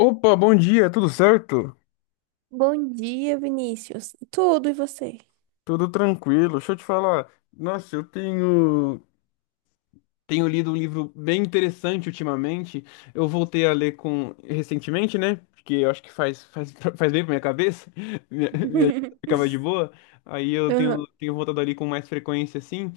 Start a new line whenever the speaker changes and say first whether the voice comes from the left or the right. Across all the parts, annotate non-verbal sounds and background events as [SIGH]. left: Opa, bom dia, tudo certo?
right: Bom dia, Vinícius. Tudo e você?
left: Tudo tranquilo. Deixa eu te falar. Nossa, eu tenho lido um livro bem interessante ultimamente. Eu voltei a ler com recentemente, né? Porque eu acho que [LAUGHS] faz bem pra minha cabeça. [LAUGHS] Minha ficava de
right: [LAUGHS]
left: boa. Aí eu
right: Aham,
left: tenho voltado ali com mais frequência assim.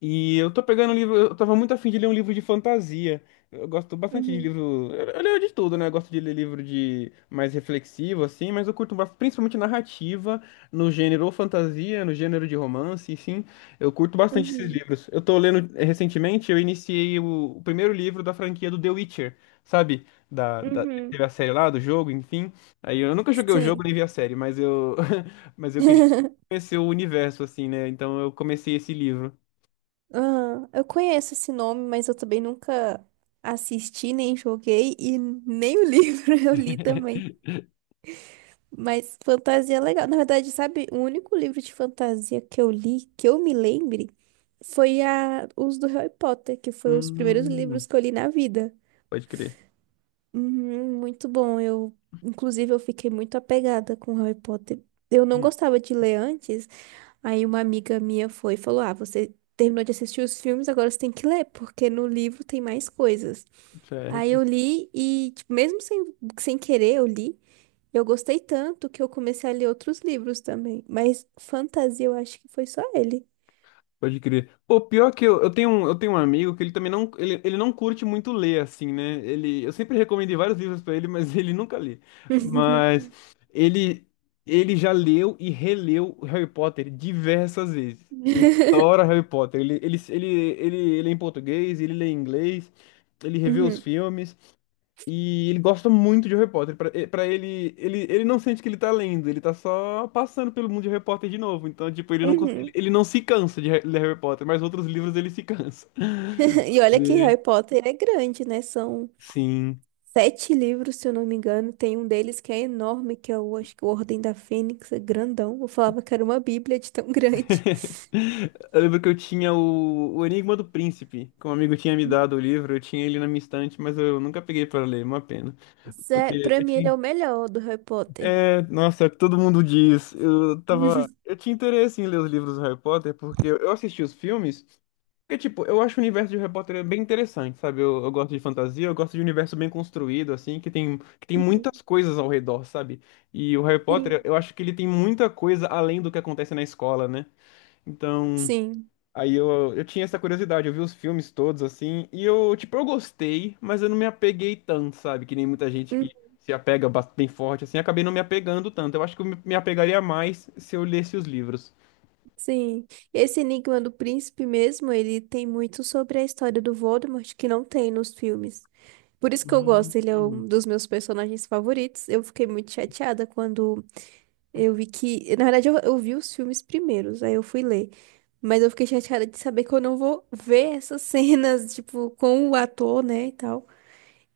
left: E eu tô pegando um livro, eu tava muito afim de ler um livro de fantasia. Eu gosto bastante de
right: uhum,
left: livro, eu leio de tudo, né? Eu gosto de ler livro de mais reflexivo assim, mas eu curto principalmente narrativa no gênero ou fantasia, no gênero de romance, sim. Eu curto bastante esses
right: uhum,
left: livros. Eu tô lendo recentemente, eu iniciei o primeiro livro da franquia do The Witcher, sabe? Da
right: uhum.
left: teve a série lá do jogo, enfim. Aí eu nunca joguei o jogo
right: Sim.
left: nem vi a série, mas eu [LAUGHS] mas eu queria
right: [LAUGHS]
left: conhecer o universo assim, né? Então eu comecei esse livro.
right: Aham, eu conheço esse nome, mas eu também nunca assisti, nem joguei e nem o livro [LAUGHS] eu li também.
left: [LAUGHS]
right: Mas fantasia é legal. Na verdade, sabe, o único livro de fantasia que eu li, que eu me lembre, foi os do Harry Potter, que foi os primeiros
left: Hum,
right: livros que eu li na vida.
left: pode crer.
right: Uhum, muito bom. Eu, inclusive, eu fiquei muito apegada com Harry Potter. Eu não
left: Hum,
right: gostava de ler antes. Aí uma amiga minha foi e falou: Ah, você terminou de assistir os filmes, agora você tem que ler, porque no livro tem mais coisas. Aí
left: Certo,
right: eu li e, tipo, mesmo sem querer, eu li. Eu gostei tanto que eu comecei a ler outros livros também. Mas fantasia, eu acho que foi só ele.
left: pode crer. Pô, pior que eu, eu tenho um amigo que ele também não, ele não curte muito ler, assim, né? Eu sempre recomendei vários livros pra ele, mas [LAUGHS] ele nunca lê.
right: [LAUGHS]
left: Mas ele, ele já leu e releu Harry Potter diversas vezes. Ele adora Harry Potter. Ele lê em português, ele lê em inglês, ele revê os
right: Uhum,
left: filmes. E ele gosta muito de Harry Potter. Pra ele, não sente que ele tá lendo, ele tá só passando pelo mundo de Harry Potter de novo. Então, tipo, ele não, cons- ele
right: uhum.
left: ele não se cansa de ler Harry Potter, mas outros livros ele se cansa. [LAUGHS]
right: [LAUGHS] E olha que
left: E-
right: Harry Potter é grande, né? São
left: Sim.
right: sete livros, se eu não me engano. Tem um deles que é enorme, que é acho que o Ordem da Fênix, é grandão. Eu falava que era uma bíblia de tão [LAUGHS] grande.
left: [LAUGHS] Eu lembro que eu tinha o Enigma do Príncipe, que um amigo tinha me
right: Hum,
left: dado o livro, eu tinha ele na minha estante, mas eu nunca peguei pra ler, é uma pena.
right: Sério,
left: Porque
right: pra
left: eu
right: mim ele é
left: tinha.
right: o melhor do Harry Potter.
left: É, nossa, é o que todo mundo diz. Eu tava.
right: [LAUGHS]
left: Eu tinha interesse em ler os livros do Harry Potter, porque eu assisti os filmes. Porque, tipo, eu acho o universo de Harry Potter bem interessante, sabe? Eu gosto de fantasia, eu gosto de universo bem construído, assim, que tem, muitas coisas ao redor, sabe? E o Harry Potter,
right: Sim,
left: eu acho que ele tem muita coisa além do que acontece na escola, né? Então.
right: sim.
left: Aí eu tinha essa curiosidade, eu vi os filmes todos assim, e eu, tipo, eu gostei, mas eu não me apeguei tanto, sabe? Que nem muita gente
right: Hum,
left: que se apega bem forte, assim, acabei não me apegando tanto. Eu acho que eu me apegaria mais se eu lesse os livros.
right: sim, esse Enigma do Príncipe mesmo, ele tem muito sobre a história do Voldemort que não tem nos filmes. Por isso que eu gosto,
left: Hum.
right: ele é um dos meus personagens favoritos. Eu fiquei muito chateada quando eu vi que. Na verdade, eu vi os filmes primeiros, aí eu fui ler. Mas eu fiquei chateada de saber que eu não vou ver [LAUGHS] essas cenas, tipo, com o ator, né, e tal.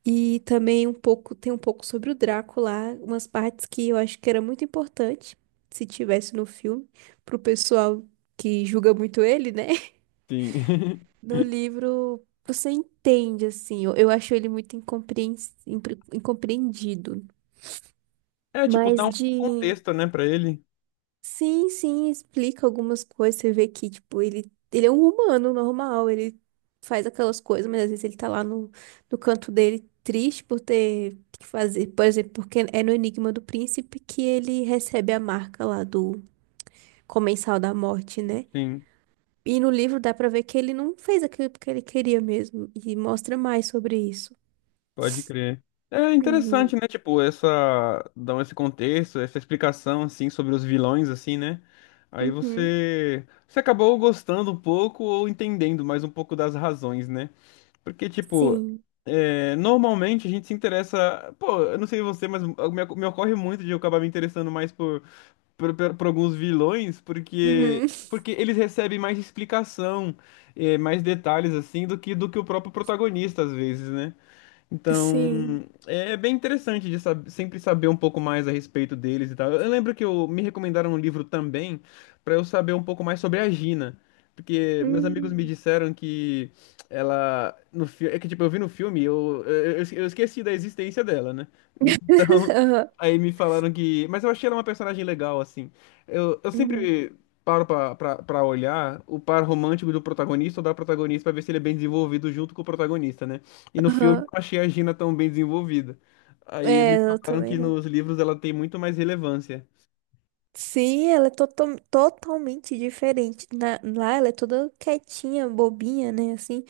right: E também um pouco, tem um pouco sobre o Draco lá, umas partes que eu acho que era muito importante, se tivesse no filme, pro pessoal que julga muito ele, né? [LAUGHS]
left: Sim. [LAUGHS]
right: No livro, você entende, assim, eu acho ele muito incompreendido.
left: É, tipo, dá
right: Mas
left: um
right: de
left: contexto, né, pra ele.
right: Sim, sim, explica algumas coisas. Você vê que, tipo, ele é um humano normal, ele faz aquelas coisas, mas às vezes ele tá lá no canto dele triste por ter que fazer. Por exemplo, porque é no Enigma do Príncipe que ele recebe a marca lá do Comensal da Morte, né?
left: Sim.
right: E no livro dá pra ver que ele não fez aquilo porque ele queria mesmo, e mostra mais sobre isso.
left: Pode crer. É interessante,
right: Uhum,
left: né? Tipo, dão esse contexto, essa explicação, assim, sobre os vilões, assim, né? Aí
right: uhum,
left: você acabou gostando um pouco ou entendendo mais um pouco das razões, né? Porque, tipo,
right: sim,
left: é, normalmente a gente se interessa. Pô, eu não sei você, mas me ocorre muito de eu acabar me interessando mais por alguns vilões, porque,
right: uhum,
left: porque eles recebem mais explicação, mais detalhes, assim, do que o próprio protagonista, às vezes, né?
right: [LAUGHS] sim.
left: Então, é bem interessante de sempre saber um pouco mais a respeito deles e tal. Eu lembro que me recomendaram um livro também para eu saber um pouco mais sobre a Gina, porque meus amigos me
right: Uhum.
left: disseram que ela no filme, é que tipo eu vi no filme, eu esqueci da existência dela, né? [LAUGHS]
right: [LAUGHS]
left: Então,
right: Aham,
left: aí me falaram que, mas eu achei ela uma personagem legal assim. Eu
right: uhum.
left: sempre paro pra olhar o par romântico do protagonista ou da protagonista pra ver se ele é bem desenvolvido junto com o protagonista, né? E no filme eu
right: Aham.
left: não achei a Gina tão bem desenvolvida. Aí
right: É,
left: me
right: eu
left: falaram
right: também
left: que
right: não.
left: nos livros ela tem muito mais relevância.
right: Sim, ela é totalmente diferente. Lá ela é toda quietinha, bobinha, né? Assim,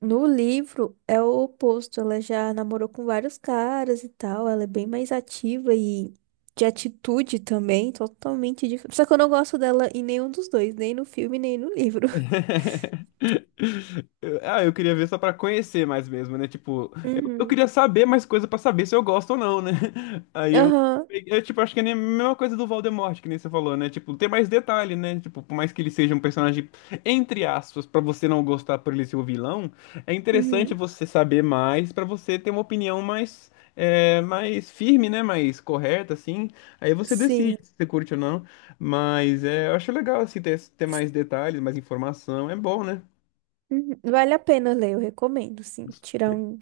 right: no livro é o oposto. Ela já namorou com vários caras e tal. Ela é bem mais ativa e de atitude também, totalmente diferente. Só que eu não gosto dela em nenhum dos dois, nem no filme, nem no livro. [LAUGHS]
left: [LAUGHS] Ah, eu queria ver só pra conhecer mais mesmo, né? Tipo, eu
right: Uhum.
left: queria saber mais coisa pra saber se eu gosto ou não, né? [LAUGHS] Aí eu,
right: Aham.
left: eu tipo, acho que é nem a mesma coisa do Voldemort, que nem você falou, né? Tipo, ter mais detalhe, né? Tipo, por mais que ele seja um personagem, entre aspas, pra você não gostar por ele ser o vilão, é interessante
right: Uhum.
left: você saber mais pra você ter uma opinião mais firme, né? Mais correta, assim. Aí você
right: Sim.
left: decide se você curte ou não. Mas eu acho legal assim ter mais detalhes, mais informação. É bom, né?
right: Uhum. Vale a pena ler, eu recomendo, sim. Tirar um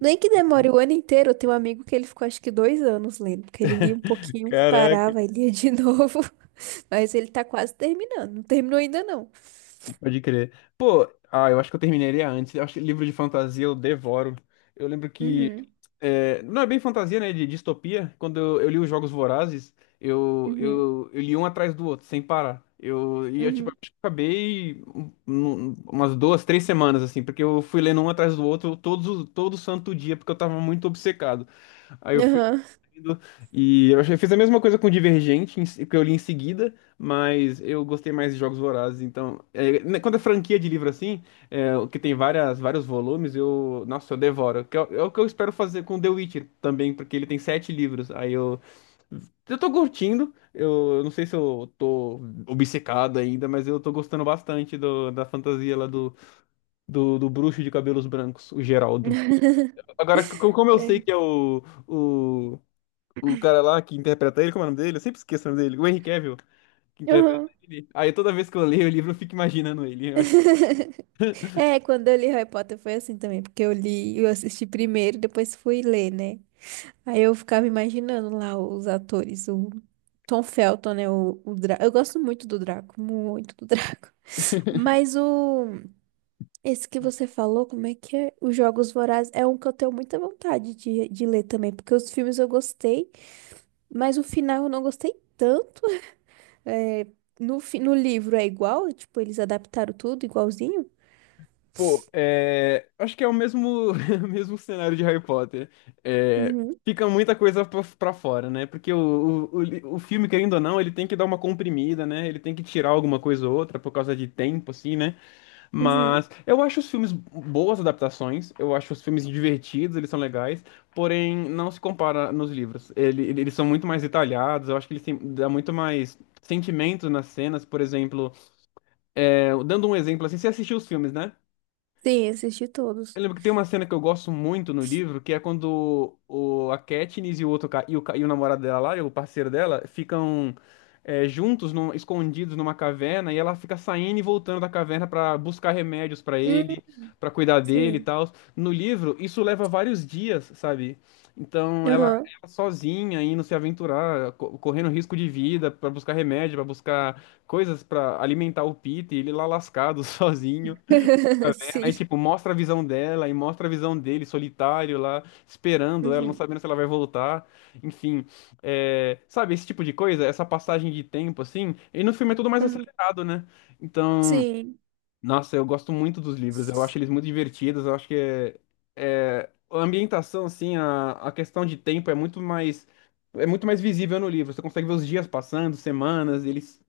right: Nem que demore o ano inteiro, eu tenho um amigo que ele ficou acho que 2 anos lendo, porque ele lia um pouquinho,
left: Caraca.
right: parava e lia de [LAUGHS] novo. Mas ele tá quase terminando, não terminou ainda não.
left: Pode crer. Pô, ah, eu acho que eu terminaria antes. Eu acho que livro de fantasia eu devoro. Eu lembro que.
right: Uhum,
left: Não é bem fantasia, né? De distopia. Quando eu li os Jogos Vorazes, eu,
right: uhum,
left: eu, eu li um atrás do outro, sem parar. E eu, tipo,
right: uhum,
left: acho que acabei umas duas, três semanas, assim, porque eu fui lendo um atrás do outro todo santo dia, porque eu tava muito obcecado. Aí eu
right: aham.
left: E eu achei, fiz a mesma coisa com Divergente, que eu li em seguida, mas eu gostei mais de Jogos Vorazes. Então, né, quando é franquia de livro assim, o que tem várias, vários volumes, eu, nossa, eu devoro. Que é, o é o que eu espero fazer com The Witcher também, porque ele tem sete livros. Aí eu tô curtindo, eu não sei se eu tô obcecado ainda, mas eu tô gostando bastante do, da fantasia lá do, do bruxo de cabelos brancos, o Geraldo.
right: [LAUGHS]
left: Agora, como eu sei
right: É,
left: que é o o cara lá que interpreta ele, como é o nome dele? Eu sempre esqueço o nome dele. O Henry Cavill, que interpreta
right: aham.
left: ele. Aí toda vez que eu leio o livro, eu fico imaginando ele. Eu acho,
right: [LAUGHS] É, quando eu li Harry Potter foi assim também, porque eu li, eu assisti primeiro, depois fui ler, né? Aí eu ficava imaginando lá os atores, o Tom Felton, né? O Draco. Eu gosto muito do Draco, muito do Draco. [LAUGHS] Mas o Esse que você falou, como é que é? Os Jogos Vorazes é um que eu tenho muita vontade de, ler também, porque os filmes eu gostei, mas o final eu não gostei tanto. É, no livro é igual, tipo, eles adaptaram tudo igualzinho?
left: pô, acho que é o mesmo, [LAUGHS] o mesmo cenário de Harry Potter. É,
right: Uhum,
left: fica muita coisa pra fora, né? Porque o filme, querendo ou não, ele tem que dar uma comprimida, né? Ele tem que tirar alguma coisa ou outra por causa de tempo, assim, né?
right: uhum.
left: Mas eu acho os filmes boas adaptações, eu acho os filmes divertidos, eles são legais, porém não se compara nos livros. Eles são muito mais detalhados, eu acho que eles têm, dá muito mais sentimento nas cenas, por exemplo. Dando um exemplo assim, você assistiu os filmes, né?
right: Sim, assisti todos.
left: Eu lembro que tem uma cena que eu gosto muito no livro, que é quando o, a Katniss e o namorado dela lá, e o parceiro dela, ficam juntos, escondidos numa caverna, e ela fica saindo e voltando da caverna pra buscar remédios pra
right: Hum,
left: ele, pra cuidar dele e
right: Sim.
left: tal. No livro, isso leva vários dias, sabe? Então ela,
right: Aham.
left: ela sozinha indo se aventurar, correndo risco de vida pra buscar remédio, pra buscar coisas pra alimentar o Peter, ele lá lascado [LAUGHS] sozinho.
right: [LAUGHS] Sim.
left: Aí, tipo, mostra a visão dela e mostra a visão dele solitário lá, esperando ela, não
right: Uhum.
left: sabendo se ela vai voltar. Enfim, sabe, esse tipo de coisa, essa passagem de tempo, assim. E no filme é tudo mais
right: Aham.
left: acelerado, né? Então,
right: Sim.
left: nossa, eu gosto muito dos livros, eu acho eles muito divertidos, eu acho que é, a ambientação, assim, a questão de tempo é muito mais. É muito mais visível no livro. Você consegue ver os dias passando, semanas, eles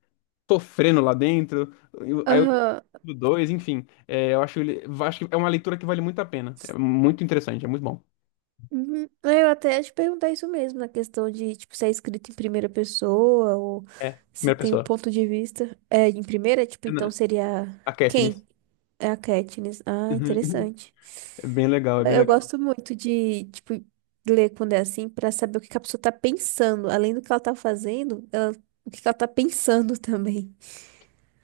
left: sofrendo lá dentro. Aí eu li
right: Aham.
left: do dois, enfim. É, eu acho, acho que é uma leitura que vale muito a pena. É muito interessante, é muito bom.
right: Uhum. É, eu até ia te perguntar isso mesmo, na questão de, tipo, se é escrito em primeira pessoa ou
left: É,
right: se
left: primeira
right: tem o
left: pessoa.
right: ponto de vista. É, em primeira, tipo,
left: É
right: então
left: na-
right: seria
left: A Katniss.
right: quem? É a Katniss.
left: [LAUGHS]
right: Ah,
left: Uhum.
right: interessante.
left: É bem legal, é bem
right: É, eu
left: legal.
right: gosto muito de, tipo, ler quando é assim pra saber o que que a pessoa tá pensando. Além do que ela tá fazendo, o que que ela tá pensando [LAUGHS] também.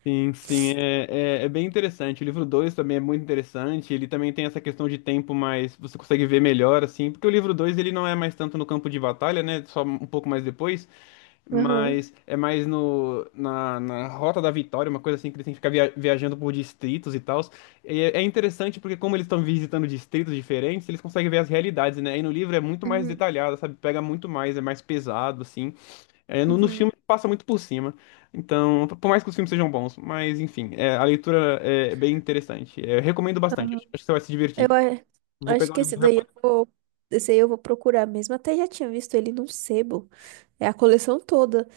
left: Sim, sim, é bem interessante. O livro 2 também é muito interessante. Ele também tem essa questão de tempo, mas você consegue ver melhor, assim. Porque o livro 2 ele não é mais tanto no campo de batalha, né? Só um pouco mais depois.
right: Aham.
left: Mas é mais no, na, na Rota da Vitória, uma coisa assim que eles têm que ficar viajando por distritos e tal. É interessante porque, como eles estão visitando distritos diferentes, eles conseguem ver as realidades, né? E no livro é muito mais
right: Uhum.
left: detalhado, sabe? Pega muito mais, é mais pesado, assim. É, no filme
right: Uhum.
left: passa muito por cima. Então, por mais que os filmes sejam bons, mas enfim, a leitura é bem interessante. É, eu recomendo bastante,
right: Aham.
left: acho que você vai se
right: Eu
left: divertir. Vou
right: acho
left: pegar o
right: que
left: livro do repórter.
right: esse aí eu vou procurar mesmo. Até já tinha visto ele num sebo. É a coleção toda.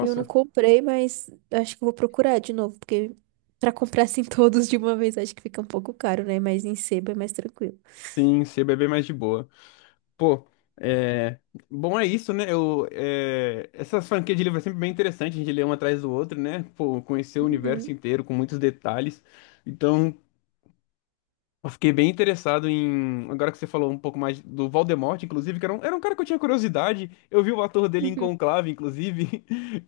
right: E eu não comprei, mas acho que eu vou procurar de novo, porque pra comprar assim [LAUGHS] todos de uma vez acho que fica um pouco caro, né? Mas em sebo é mais tranquilo.
left: sim, CBB mais de boa. Pô, é... Bom, é isso, né? Essas franquias de livro é sempre bem interessante, a gente lê um atrás do outro, né? Pô, conhecer o universo
right: Uhum,
left: inteiro com muitos detalhes. Então, eu fiquei bem interessado em. Agora que você falou um pouco mais do Voldemort, inclusive, que era um, cara que eu tinha curiosidade. Eu vi o ator dele em
right: uhum.
left: Conclave, inclusive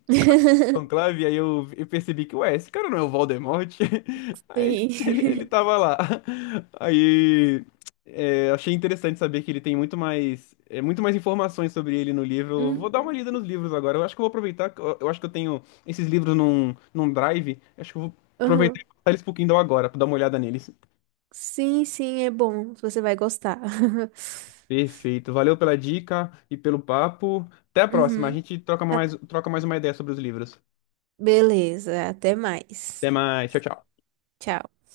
right: [LAUGHS]
left: conclave, aí eu percebi que, ué, esse cara não é o Voldemort? [LAUGHS] Aí ele, ele,
right: Sim.
left: ele
right: [LAUGHS]
left: tava lá. Aí, achei interessante saber que ele tem muito mais informações sobre ele no livro. Eu vou
right: Uhum.
left: dar uma lida nos livros agora. Eu acho que eu vou aproveitar, que eu acho que eu tenho esses livros num, drive. Acho que eu vou aproveitar e
right: Uhum.
left: passar eles pro Kindle agora, pra dar uma olhada neles.
right: Sim, sim, é bom. Você vai gostar. [LAUGHS]
left: Perfeito. Valeu pela dica e pelo papo. Até a próxima. A
right: Uhum.
left: gente troca
right: A-
left: mais, troca mais uma ideia sobre os livros.
right: Beleza, até
left: Até
right: mais.
left: mais. Tchau, tchau.
right: Tchau.